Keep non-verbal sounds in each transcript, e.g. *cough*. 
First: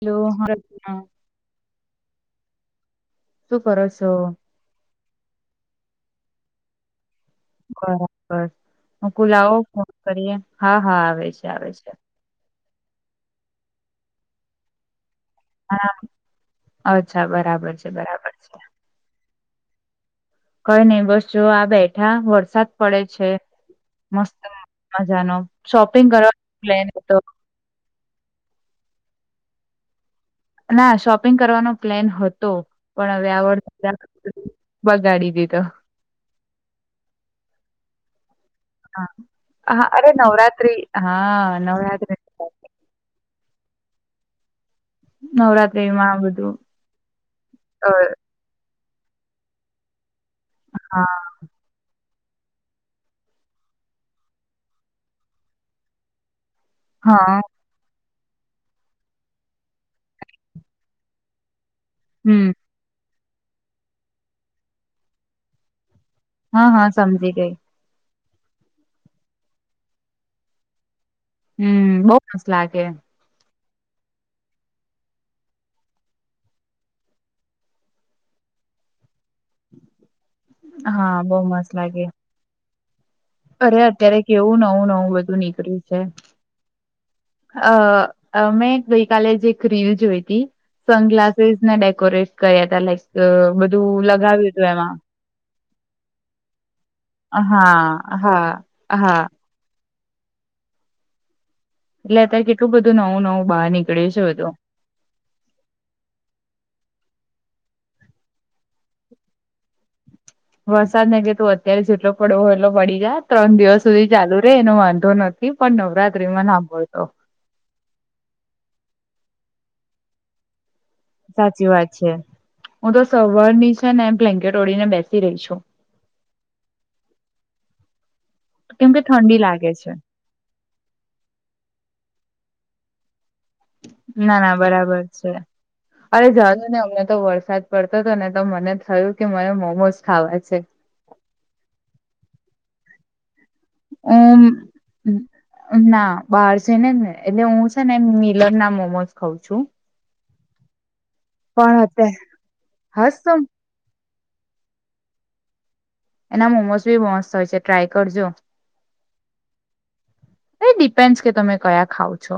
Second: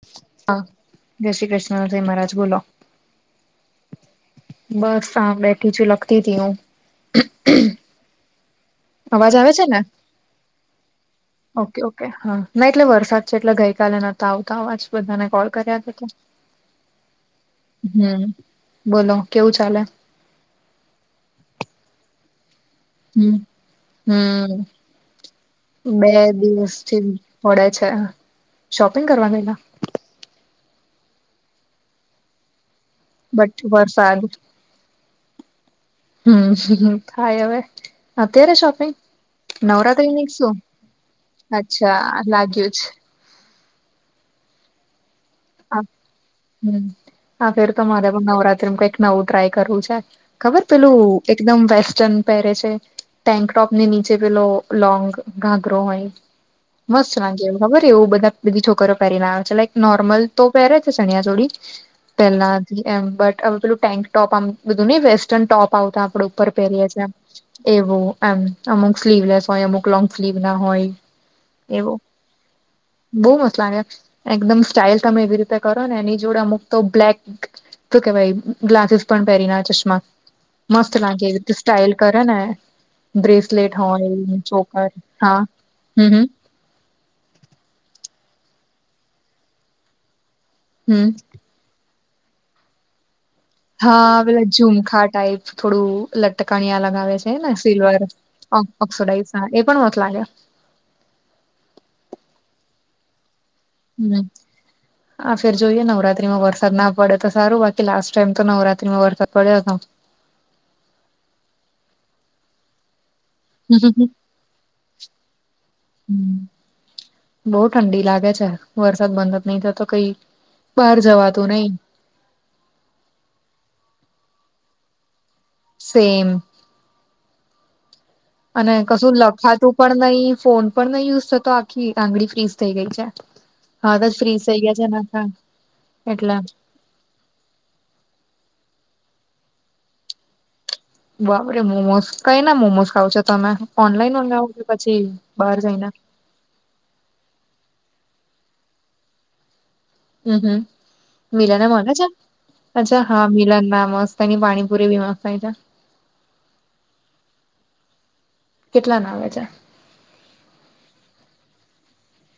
Hello હ, *unintelligible* જય શ્રી કૃષ્ણ, જય મહારાજ બોલો. શું કરો છો? બસ તા બેઠી છું લખતી તી હું. બરાબર, હું કુ અવાજ આવે લાવો છે ને ફોન કરીએ, હા હા આવે છે આવે ઓકે છે. ઓકે હા ના એટલે વરસાદ છે એટલે ગઈકાલે નતા આવતા આવા જ બધાને કોલ, કર્યા હા બધા, અચ્છા બરાબર છે હમ બરાબર છે બોલો કેવું ચાલે, કઈ નહી બસ જો આ બેઠા, વરસાદ પડે છે, હમ મસ્ત હમ મજાનો શોપિંગ બે કરવા નો પ્લેન દિવસથી હતો. પડે છે, શોપિંગ કરવા ગયેલા? ના શોપિંગ કરવાનો પ્લેન હતો. પણ હવે આ બટ વર્ષા વરસાદ બગાડી દીધો. હમ્મ થાય હવે, અત્યારે શોપ હા હા અરે નવરાત્રીની શું, નવરાત્રી હા અચ્છા નવરાત્રી લાગ્યું જ હા નવરાત્રીમાં બધું હ આ ફેર અ તમારે હવ નવરાત્રીમાં કંઈક નવું ટ્રાય કરવું છે ખબર પેલું હા એકદમ વેસ્ટન પહેરે છે ટેન્ક ટોપ ને નીચે પેલો લોંગ ઘાઘરો હોય. મસ્ત હા લાગે ખબર એવું બધા પેલી છોકરીઓ પહેરીને આવે છે, લાઈક નોર્મલ, તું પેહરે છે ચણીયા ચોળી હમ પહેલા એમ બટ હવે પેલું ટેન્ક ટોપ આમ બધું નઈ વેસ્ટર્ન ટોપ આવતા આપડે ઉપર હા હા પહેરીએ છીએ. સમજી ગઈ એવું આમ અમુક સ્લીવલેસ હોય, અમુક લોંગ સ્લીવ ના હોય. હમ્મ બઉ મસ્ત લાગે. બઉ મસ્ત લાગે એકદમ સ્ટાઈલ તમે એવી રીતે કરો ને એની જોડે અમુક તો બ્લેક શું કેવાય ગલાસીસ પણ પહેરી ના ચશ્મા, મસ્ત હા લાગે એ બહુ રીતે મસ્ત સ્ટાઈલ લાગે કરે ને, બ્રેસલેટ અરે હોય, અત્યારે કેવું ચોકર નવું નવું બધું હા નીકળ્યું છે હમ્મ હમ્મ, અ મેં ગઈ કાલે જ એક રીલ જોઈ હતી હમ સનગ્લાસ ને ડેકોરેટ કર્યા તા લાઈક બ હા પેલા ઝુમખા ટાઈપ. થોડું લટકણિયા લગાવે છે ને સિલ્વર હા હા હા ઓક્સોડાઈઝના એ પણ મસ્ત લાગે. એટલે અત્યારે કેટલું બધું નવું નવું બાહર નીક- હમ્મ, આ ફેર જોઈએ નવરાત્રીમાં વરસાદ ના પડે તો સારું બાકી લાસ્ટ ટાઈમ તો નવરાત્રીમાં વરસાદ પડ્યો હતો. વરસાદ ને કે તું અત્યારે જેટલી પડવો હોય એટલો પડી જા, ત્રણ દિવસ સુધી ચાલુ રે એનો વાંધો નથી પણ નવરાત્રીમાં ના પડતો. બહુ ઠંડી લાગે છે, વરસાદ બંધ જ નહી થતો કઈ. બહાર જવાતું સાચી નહી વાત છે. હું તો સવારની છે ને બ્લેન્કેટ ઓઢી ને બેસી રહી છું. સેમ. અને કેમ કે કશું ઠંડી લાગે લખાતું છે પણ નહી ફોન પણ નહી યુઝ થતો આખી આંગળી ફ્રીઝ થઈ ગઈ છે. હાથ જ ના ફ્રીઝ થઇ ના ગયા છે ન બરાબર આખા અરે એટલે જાજો ને હમણે તો વરસાદ પડતો હતો ને તો મને થયું કે મને મોમોઝ ખાવા છે. બાપરે મોમોસ કઈ ના મોમોસ ખાવ છો તમે ઓનલાઈન મંગાવો હું કે પછી બહાર જઈને ના બહાર જઈને જ ને એટલે હું છે ને મીલરના મોમોઝ ખઉં છું. હમ્મ હમ્મ મિલરના પણ મલે છે અત્યારે અચ્છા હસ હા તું મિલરના મસ્ત. તઈની પાણીપુરી બી મસ્તન છે. એના મોમોઝ બી બો મસ્ત હોય છે, ટ્રાય કરજો. કેટલા ના આવે છે? એ ડિપેન્ડસ કે તમે કયા ખાવ છો?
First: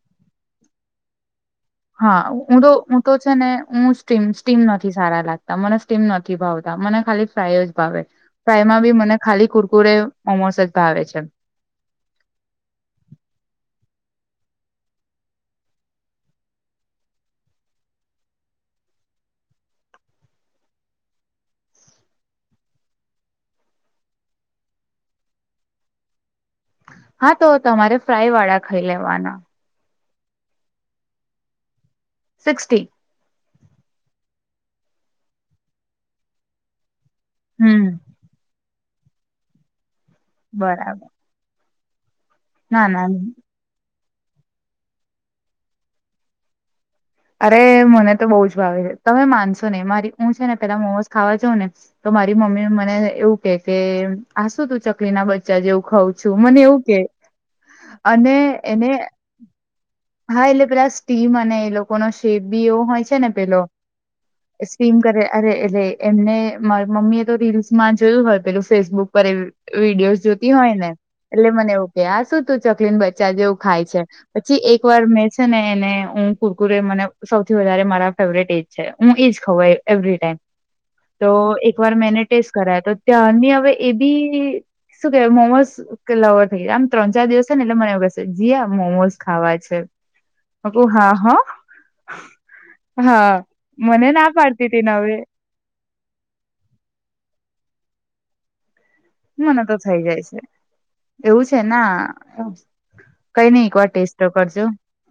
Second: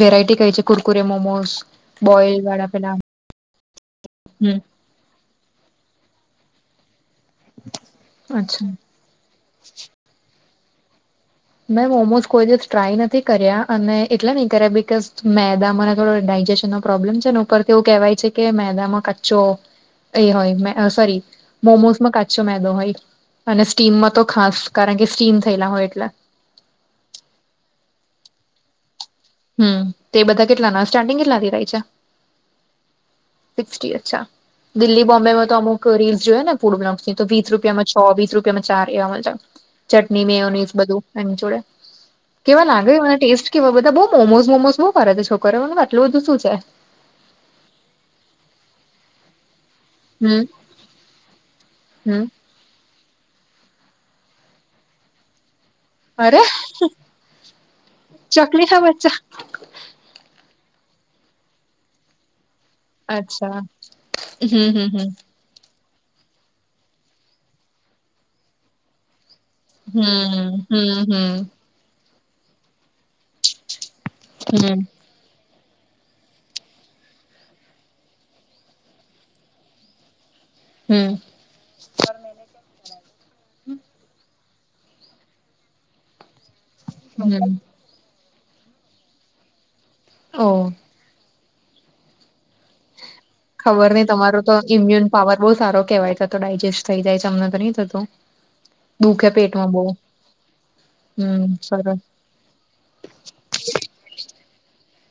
વેરાયટી કઈ છે કુરકુરે મોમોઝ. હા હું તો હું તો. છે ને હું સ્ટીમ હમ સ્ટીમ નથી સારા લાગતા મને સ્ટીમ નથી ભાવતા મને ખાલી ફ્રાય જ ભાવે અચ્છા ફ્રાયમાં બી મને ખાલી કુરકુરે મોમોસ જ ભાવે છે. મેં મોમોઝ કોઈ દિવસ ટ્રાય નથી કર્યા અને એટલા નહી કર્યા બિકઝ મેદા મને થોડો ડાયજેશનનો પ્રોબ્લેમ છે ને ઉપર તો એવું કહેવાય છે કે મેદામાં કચ્ચો એ હોય સોરી મોમોસમાં કાચો મેદો હોય. અને સ્ટીમમાં તો ખાસ, કારણ કે સ્ટીમ થયેલા હોય એટલે. હા તો તમારે ફ્રાય વાળા ખાઈ લેવાના. હમ્મ. તે બધા કેટલાના સ્ટાર્ટિંગ કેટલાથી થાય છે? સિક્સ્ટી. સિક્સ્ટી અચ્છા. દિલ્લી બોમ્બેમાં તો અમુક રીલ્સ જોઈએ ને. *unintelligible* એ તો વીસ હમ રૂપિયામાં છ વીસ રૂપિયામાં ચાર એવા મલતા. ચટણી મેયોનિઝ બધું બરાબર એન જોડે. કેવા ના લાગે ના મને ટેસ્ટ કેવો. બધા બઉ મોમોઝ મોમોઝ બહુ કરે સે છોકરાઓ *unintelligible* આટલું બધું શું છે. અરે મને તો બઉ જ ભાવે છે, તમે માનશો નઈ મારી હું છે હમ ને પેલા મોમોઝ ખાવા જઉં ને. તો હમ મારી મમ્મી મને એવું કે કે આ શું તું ચકલીના બ ચા જેવું ખાઉં છું. અરે મને એવું કે અને ચકલી કા એને બચ્ચા હા એટલે પેલા સ્ટીમ અને એ લોકો નો શેપ બી એવો. હોય છે ને પેલો અચ્છા હમ હમ સ્કિમ હમ કહે. અરે એટલે એમને માર મમ્મી એ તો રીલ્સમાં જોયું હોય પેલું ફેસબુક પર એવું. વિડીયોસ હમ જોતી હોય ને હમ હમ એટલે મન એવું કે આ શું તું ચકલીના બચા જેવું ખાય છે પછી હમ એક વાર મેં છે ને એને હું કુરકુરે મને સૌથી વધારે મારા ફેવરેટ એ જ છે હું એ જ ખઉં એ. એવરી ટાઈમ હમ તો એક વાર મે એને ટેસ્ટ કરાવ્યો તો ત્યાંરની હવે એ બી શું કેવાય મોમોઝ *unintelligible* આમ ત્રણ ચાર દિવસ હમ થશે ને એટલે મને એવું કેશે જીઆ મોમોઝ ખાવા છે. ઓ મે કવુ હા હો. હા મને ના પાડતી તી ન ઈમ્યુન હવે પાવર બહું સારૂ કેવાય તો તો ડાયજેસ્ટ થઈ જાય છે અમને તો નહીં થતું. દુઃખે મને પેટમાં તો બહુ થઈ જાય છે, હમ એવું છે ના. સરસ કઈ નઈ એકવાર ટેસ્ટ તો કરજો.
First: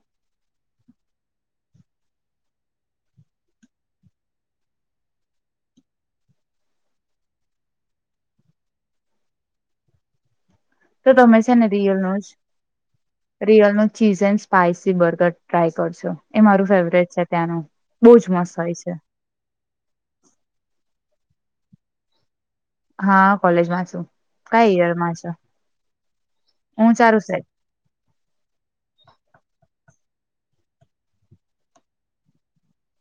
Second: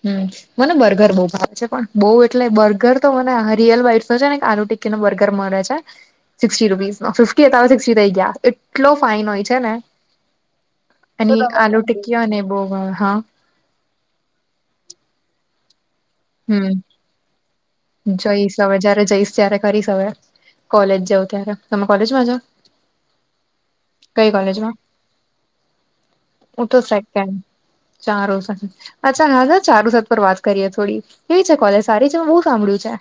હમ, મને બર્ગર બઉ ભાવે છે પણ બઉ એટલે બર્ગર તો મને મ અ રીયલ બાઈટસ નો છે ને કે આલુટી કીનો બર્ગર મળે છે. સિક્સ્ટી રૂપીસમાં. ફિફ્ટી હતા હવે સિક્સ્ટી થઈ ગયા, એટલો ફાઈન હોય છે ને. તો તમે એની એક આલુટિક્કી હોય ને એ બહુ મ, હા રિયલનું cheese and spicy burger try કરજો. એ મારું હમ ફેવરેટ છે ત્યાંનું, બહુ જ મસ્ત જઈશ હોય હવે છે. જયારે જઈશ ક્યારેક કરીશ હવે, કોલેજ જવ ત્યારે, તમે કોલેજમાં છો? હા કોલેજમાં છું, કયા યરમાં છો? હું તો *unintelligible* સેકન્ડ *unintelligible* અચ્છા *unintelligible* ચારુસત પર વાત કરીએ થોડી. કેવી છે કોલેજ, સારી છે, બઉ સાંભળ્યું છે.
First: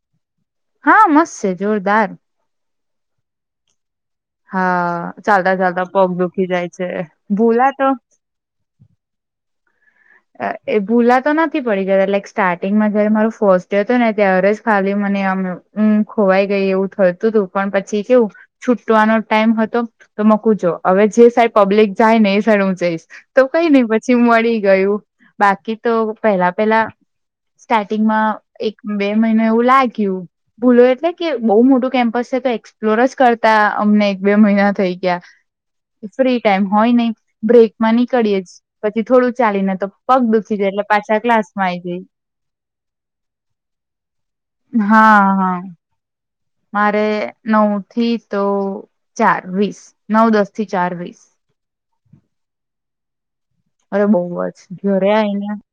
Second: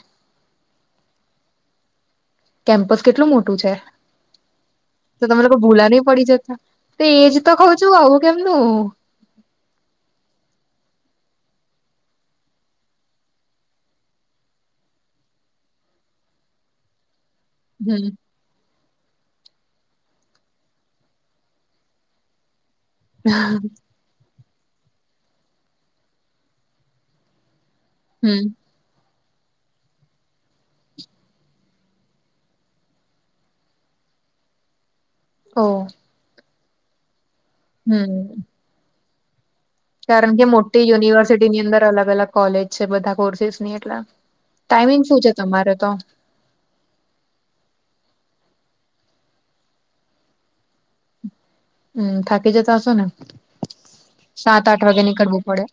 હા મસ્ત છે, જોરદાર. કેમ્પસ કેટલું મોટું છે? હા તો તમે ચાલતા લોકો ચાલતા ભૂલા નઈ પગ પડી દુખી જતા, જાય છે તો એજ તો કવ ભૂલા છું આવું કેમ નું અ એ ભૂલાતો નથી પડી ગયા, લાઈક સ્ટાર્ટિંગમાં જ્યારે મારો ફર્સ્ટ ડે હતો ને ત્યારે જ ખાલી મને આમ એ હમ ખોવાઈ ગઈ એવું થતું તું, પણ પછી હમ કેવું છૂટવાનો ટાઈમ હતો, તો મ કુ જો અવે જે સાઈડ પબ્લિક જાય ને એ સાઈડ હું જઈશ. તો કઈ નઈ પછી મળી ગયું, બાકી તો પેલા પેલા સ્ટાર્ટિંગમાં હમ એક બે મહિના એવું લાગ્યું. ભૂલો એટલે કે બહુ મોટું કેમ્પસ છે તો એક્સપ્લોર જ કરતા અમને એક બે મહિના થઈ ગયા. ઓહ. ફ્રી ટાઈમ હોય નઈ, બ્રેકમાં નીકળીએ સ, પછી થોડું ચાલીને તો પગ કારણકે દુખી જાય મોટી એટલે પાછા યુનિવર્સિટીની ક્લાસમાં આઈ અંદર અલગ જઈ અલગ કોલેજ છે, બધા કોર્સીસની એટલે ટાઈમિંગ શું હા છે હા તમારો તો? મારે નવ થી તો ચાર વીસ, નવ દસ થી ચાર વીસ. હમ થાકી જતા હશો ને, અરે બહુ સાત જ આઠ વાગે ઘરે નીકળવું પડે.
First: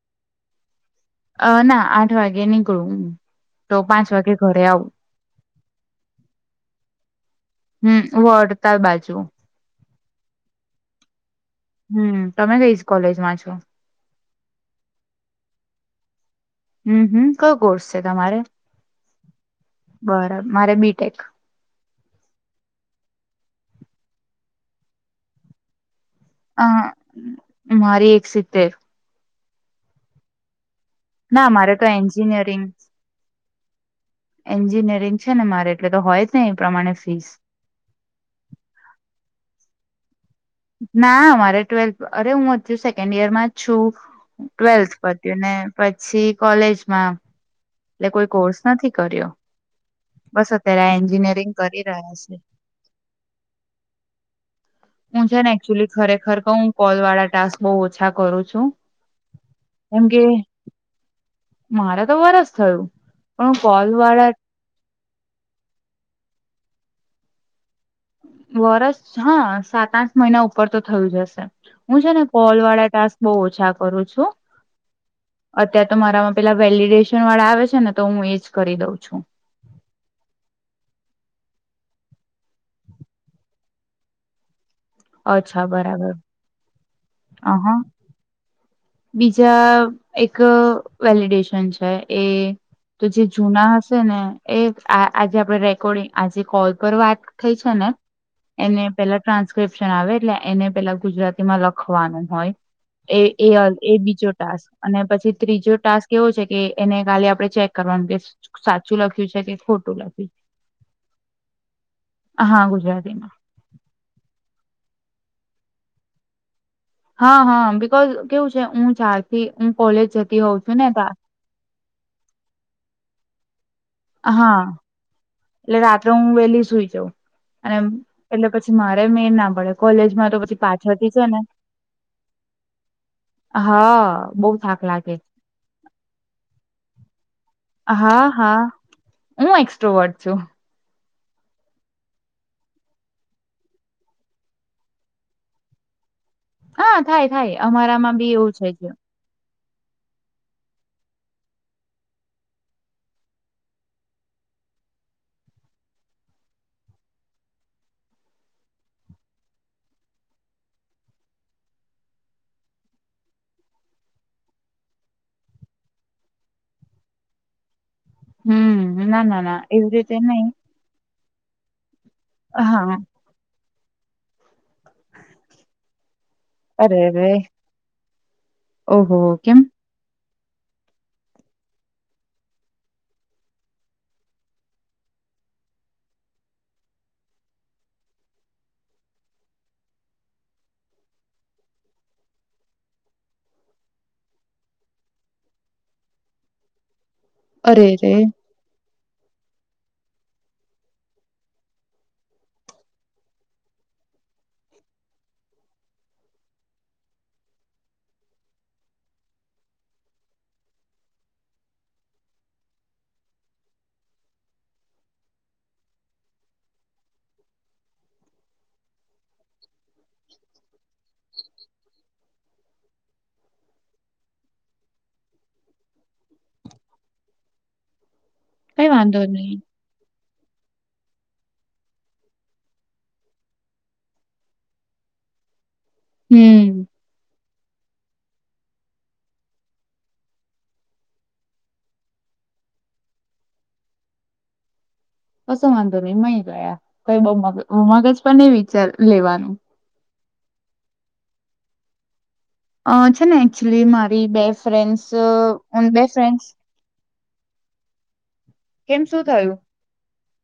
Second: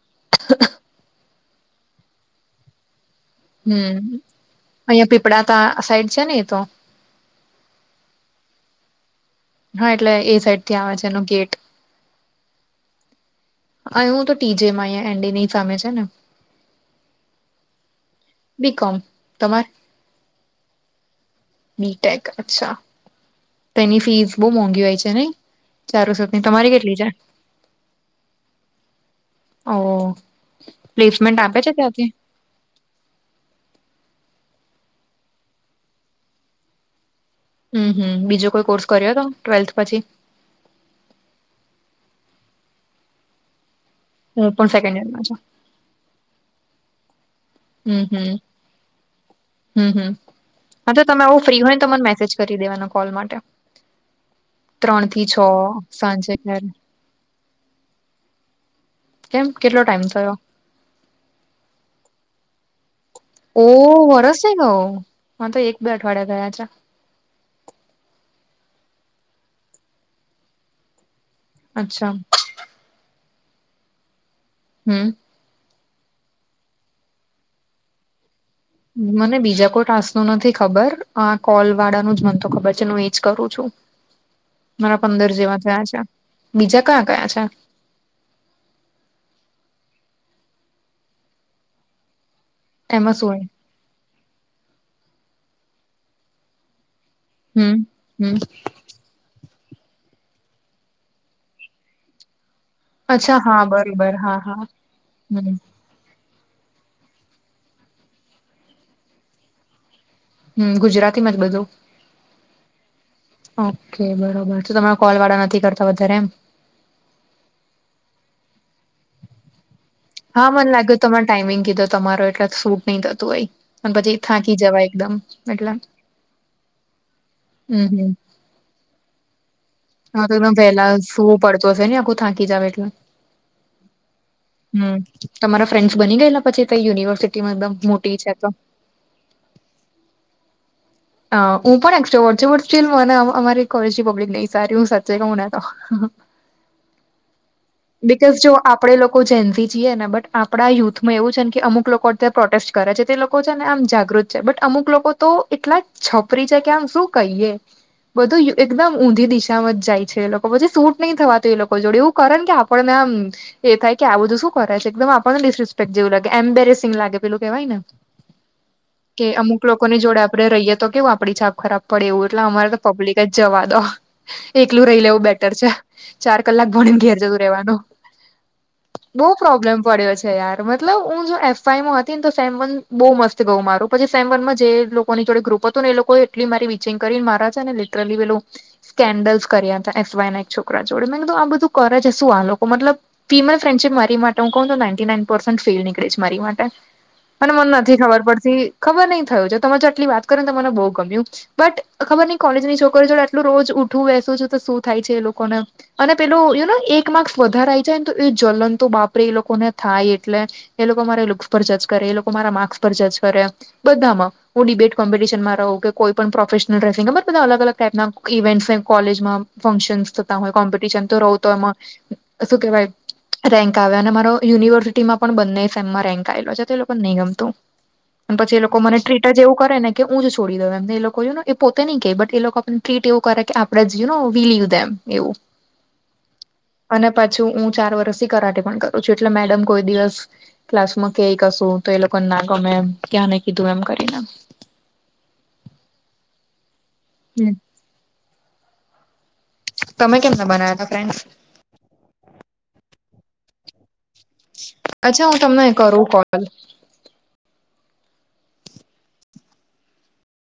અ ના આઠ વાગે નીકળું હું. હમ અહિયાં પીપળા પા સાઈડ છે ને એ તો હમ વળતા બાજુ. હા એટલે એ સાઈડથી આવે છે એનો ગેટ. હમ તમે કઈ કોલેજમાં છો અ હું તો ટી જેમાં અહીયા એમ ડી ની સામે છે ને. હમ હમ કયો કોર્સ છે તમારે, બીકોમ તમાર મારે બી ટેક. બી ટેક અચ્છા, તેની ફીસ બહુ મોંઘી હોય છે નહી ચારો સ અ તમારી કેટલી છે? મારી એક સીત્તેર. ઓહ, પ્લેસમેન્ટ આપે છે ત્યાંથી. નિયરિંગ્સ. એન્જિનિયરિંગ છે ને મારે એટલે તો હોય જ ને એ પ્રમાણે ફીસ. હમ હમ બીજો કોઈ કોર્સ કર્યો તો, ટ્વેલ્થ પછી? ના મારે ટ્વેલ્થ, અરે હું હજુ સેકન્ડ યરમાં જ છું. હું પણ ટ્વેલ્થ સેકન્ડ યરમાં છું પત્યું ને, પછી કોલેજમાં. હમ એટલે હમ કોઈ કોર્સ નથી કર્યો. હમ હમ, બસ અત્યારે હા આ તો તમે આવું એન્જિનિયરિંગ ફ્રી હોય ન કરી તો મને રહ્યા મેસેજ છે કરી દેવાનો કોલ માટે. ત્રણ થી હું છ છે ને એકચુલી સાંજે ખરેખર કઉ ક્યારે કોલ વાળા ટાસ્ક બઉ ઓછા કરું છું કેમ કેટલો ટાઈમ થયો મારા તો વરસ થયું પણ હું કોલ વાળા ઉ હ તો મારે તો એક બે અઠવાડિયા થયા છે વરસ હા સાત આઠ મહિના ઉપર તો થયું જ હશે હું છે અચ્છા ને કોલ વાળા ટાસ્ક બઉ ઓછા કરું છું હમ અત્યાર તો મારામાં પેલા વેલીડેશન વાળા આવે છે ને તો હું એજ કરી દઉં છું. મને બીજા કોઈ ટાસ્ક આ નથી ખબર આ કોલ વાળા નુ જ મન તો ખબર છે હું એજ કરું છું મારા પંદર જેવા અચ્છા થયા છે બીજા કયા કયા છે હા બીજા એક વેલિડેશન છે એ તો એમાં જે શું હોય? જૂના હશે ને એ આજે આપણે રેકોર્ડિંગ આજે કોલ પર વાત થઈ છે હમ ને હમ એને પેલા ટ્રાન્સ્ક્રિપ્શન આવે એટલે એને પેલા ગુજરાતીમાં લખવાનું હોય એ અચ્છા હા એ એ બરોબર બીજો હા હા ટાસ્ક અને પછી હમ ત્રીજો ટાસ્ક એવો છે કે એને ખાલી આપડણે ચેક કરવાનું કે સાચું લખ્યું છે કે ખોટું લખ્યું છે હમ ગુજરાતી માં જ બધું હા ગુજરાતીમાં ઓકે બરોબર તો તમે કોલ વાળા નથી કરતા વધારે એમ હા હા બિકોઝ કેવું છે હું ચારથી હું કોલેજ જતી હા હોઉં મને છું ને લાગ્યું તા તમામે ટાઈમિંગ કીધું તમારો એટલે સૂટ નહી થતું હોઈ હા એટલે રાત્રે હું વેલી સુઈ જાઉં અને હમ હમ એટલે પછી મારે મેળ ના પડે હા કોલેજમાં તો એને પછી પેલા પાછળથી છે ને સુવું પડતો હશે ને આખું થાકી જાવ એટલે હા બઉથાક લાગે છે હમ તમારા ફ્રેન્ડ્સ બની ગયેલા પછી યુનિવર્સિટીમાં એકદમ મોટી હા છે તો હા હું એકસ્ટ્રોટ છું હ હું પણલ મને અમારી કોલેજ પબ્લિક ન સારી હું સાચે કું ના તો હા થાય થાય અમારા માં બી બિકોઝ જો એવું છે જ આપણે લોકો જેનથી જીએ ને બટ આપણા યુથમાં એવું છે ને કે અમુક લોકોત્યારે પ્રોટેસ્ટ કરે છે તે લોકો છે ને આમ જાગૃત બટ અમુક લોકો તો એટલા છપરી છે કે આમ શું કહીએ બધું એકદમ ઊંધી દિશામાં જ જાય છે એ લોકો પછી સૂટ નહીં થવાતું એ લોકો જોડે એવું કારણ કે આપણને આમ એ થાય કે આ બધું શું કરાય છે એકદમ આપણનેિસિસ્પેક્ટ જેવું લાગે એમ્બેરેસિંગ લેલુંહેવાય ને હમ્મ, ના કે ના ના અમુક એવી લોકોની રીતે જોડે નહી આપડે રહીય તો કેવું આપડી છાપ ખરાબ પડે એવું એટલે અમારે તો હા, પબ્લિક જ જવા દો એકલું રહી લેવું બેટર છે ચાર કલાક ભણીને અરે ઘેર રે જતું રેવાનું ઓહો કેમ પડ્યો છે યાર મતલબ હું જો એફઆઈમાં હતી ને તો સેમન બહુ મસ્ત ગઉ મારું પછી સેમનમાં જે ની જોડે ગ્રુપ હતું એ લોકો એટલી મારી વિચિંગ કરીને મારા છે ને લિટરલી પેું સ્કેન્ડલ્સ કર્યા હતા એસ વાય ના એક છોકરા જોડે મેં કીધું આ બધું કરે છે શું આ લોકો મતલબ ફીમલ ફ્રેન્ડશીપ મારી માટે હું કોણ છ નાઇન્ટી નાઇન પર્સન્ટ ફેલ નીકળીશ મારી માટે અને મને અરે નથી રે ખબર પડતી ખબર નહ થયું છે તમે જે આટલી વાત કરી ને મને બહુ ગમ્યું બટ ખબર નહ કોલેજની છોકરી જોડે આટલું રોજ ઉઠું બેસું છું તો શું થાય છે એ લોકોને અને પેલોું યુ નો એક માર્ક્સ વધારે આવી જાય ને તો એ જલન તો બાપરે એ લોકોને થાય એટલે એ લોકો મારે લુક્સ પર જજ કરે એ લોકો મારા માર્ક્સ પર જજ કરે બધામાં હું ડિબેટ કોમ્પિટિશનમાં રહુ કે કોઈ પણ પ્રોફેશનલ ડ્રેસિંગ બર બધા અલ અલગાઈપના ઇવેન્ટ્સ કોલેજમાં ફંક્શનસ થતા હોય કોમ્પિટિશન તો રહવ તો એમાં શું કેહેવાય? રેન્ક આવ્યો અને મારો યુનિવર્સિટીમાં પણ બંને સેમમાં રેન્ક આવેલો છે તો લોકો નહીં ગમતું. *inaudible* પછી એ લોકો કઈ મને વાંધો ટ્રીટ જ નહી જેવું કરે ને કે હું જ છોડી દઉં એમને એ લોકોને એ પોતે નહી ક બટ એ લોકો આપને ટ્રીટ એવું કરે કે આપણે જ ય બિલીવ દેમ એવું. *inaudible* હમ્મ, અને પાછું હું ચાર વર્ષથી કરાટે પણ કરું છું એટલે મેડમ કોઈ દિવસ ક્લાસમાં કય કશું તો એ લોકોને ના ગમે એમ ક્યાં ન કીધું એમ કરીને. કસું વાંધો નહી મય ગયા કઈ બ મ મગજ પણ નહી વિચાર લેવાનું તમે કેમ ન બનાયા થા ફ્રેન્ડસ?? અ છે ને એકચુલી મારી બે ફ્રેન્ડસ અચ્છા હું તમને બે કરું કોલ ફ્રેન્ડસ કેમ શું થયું?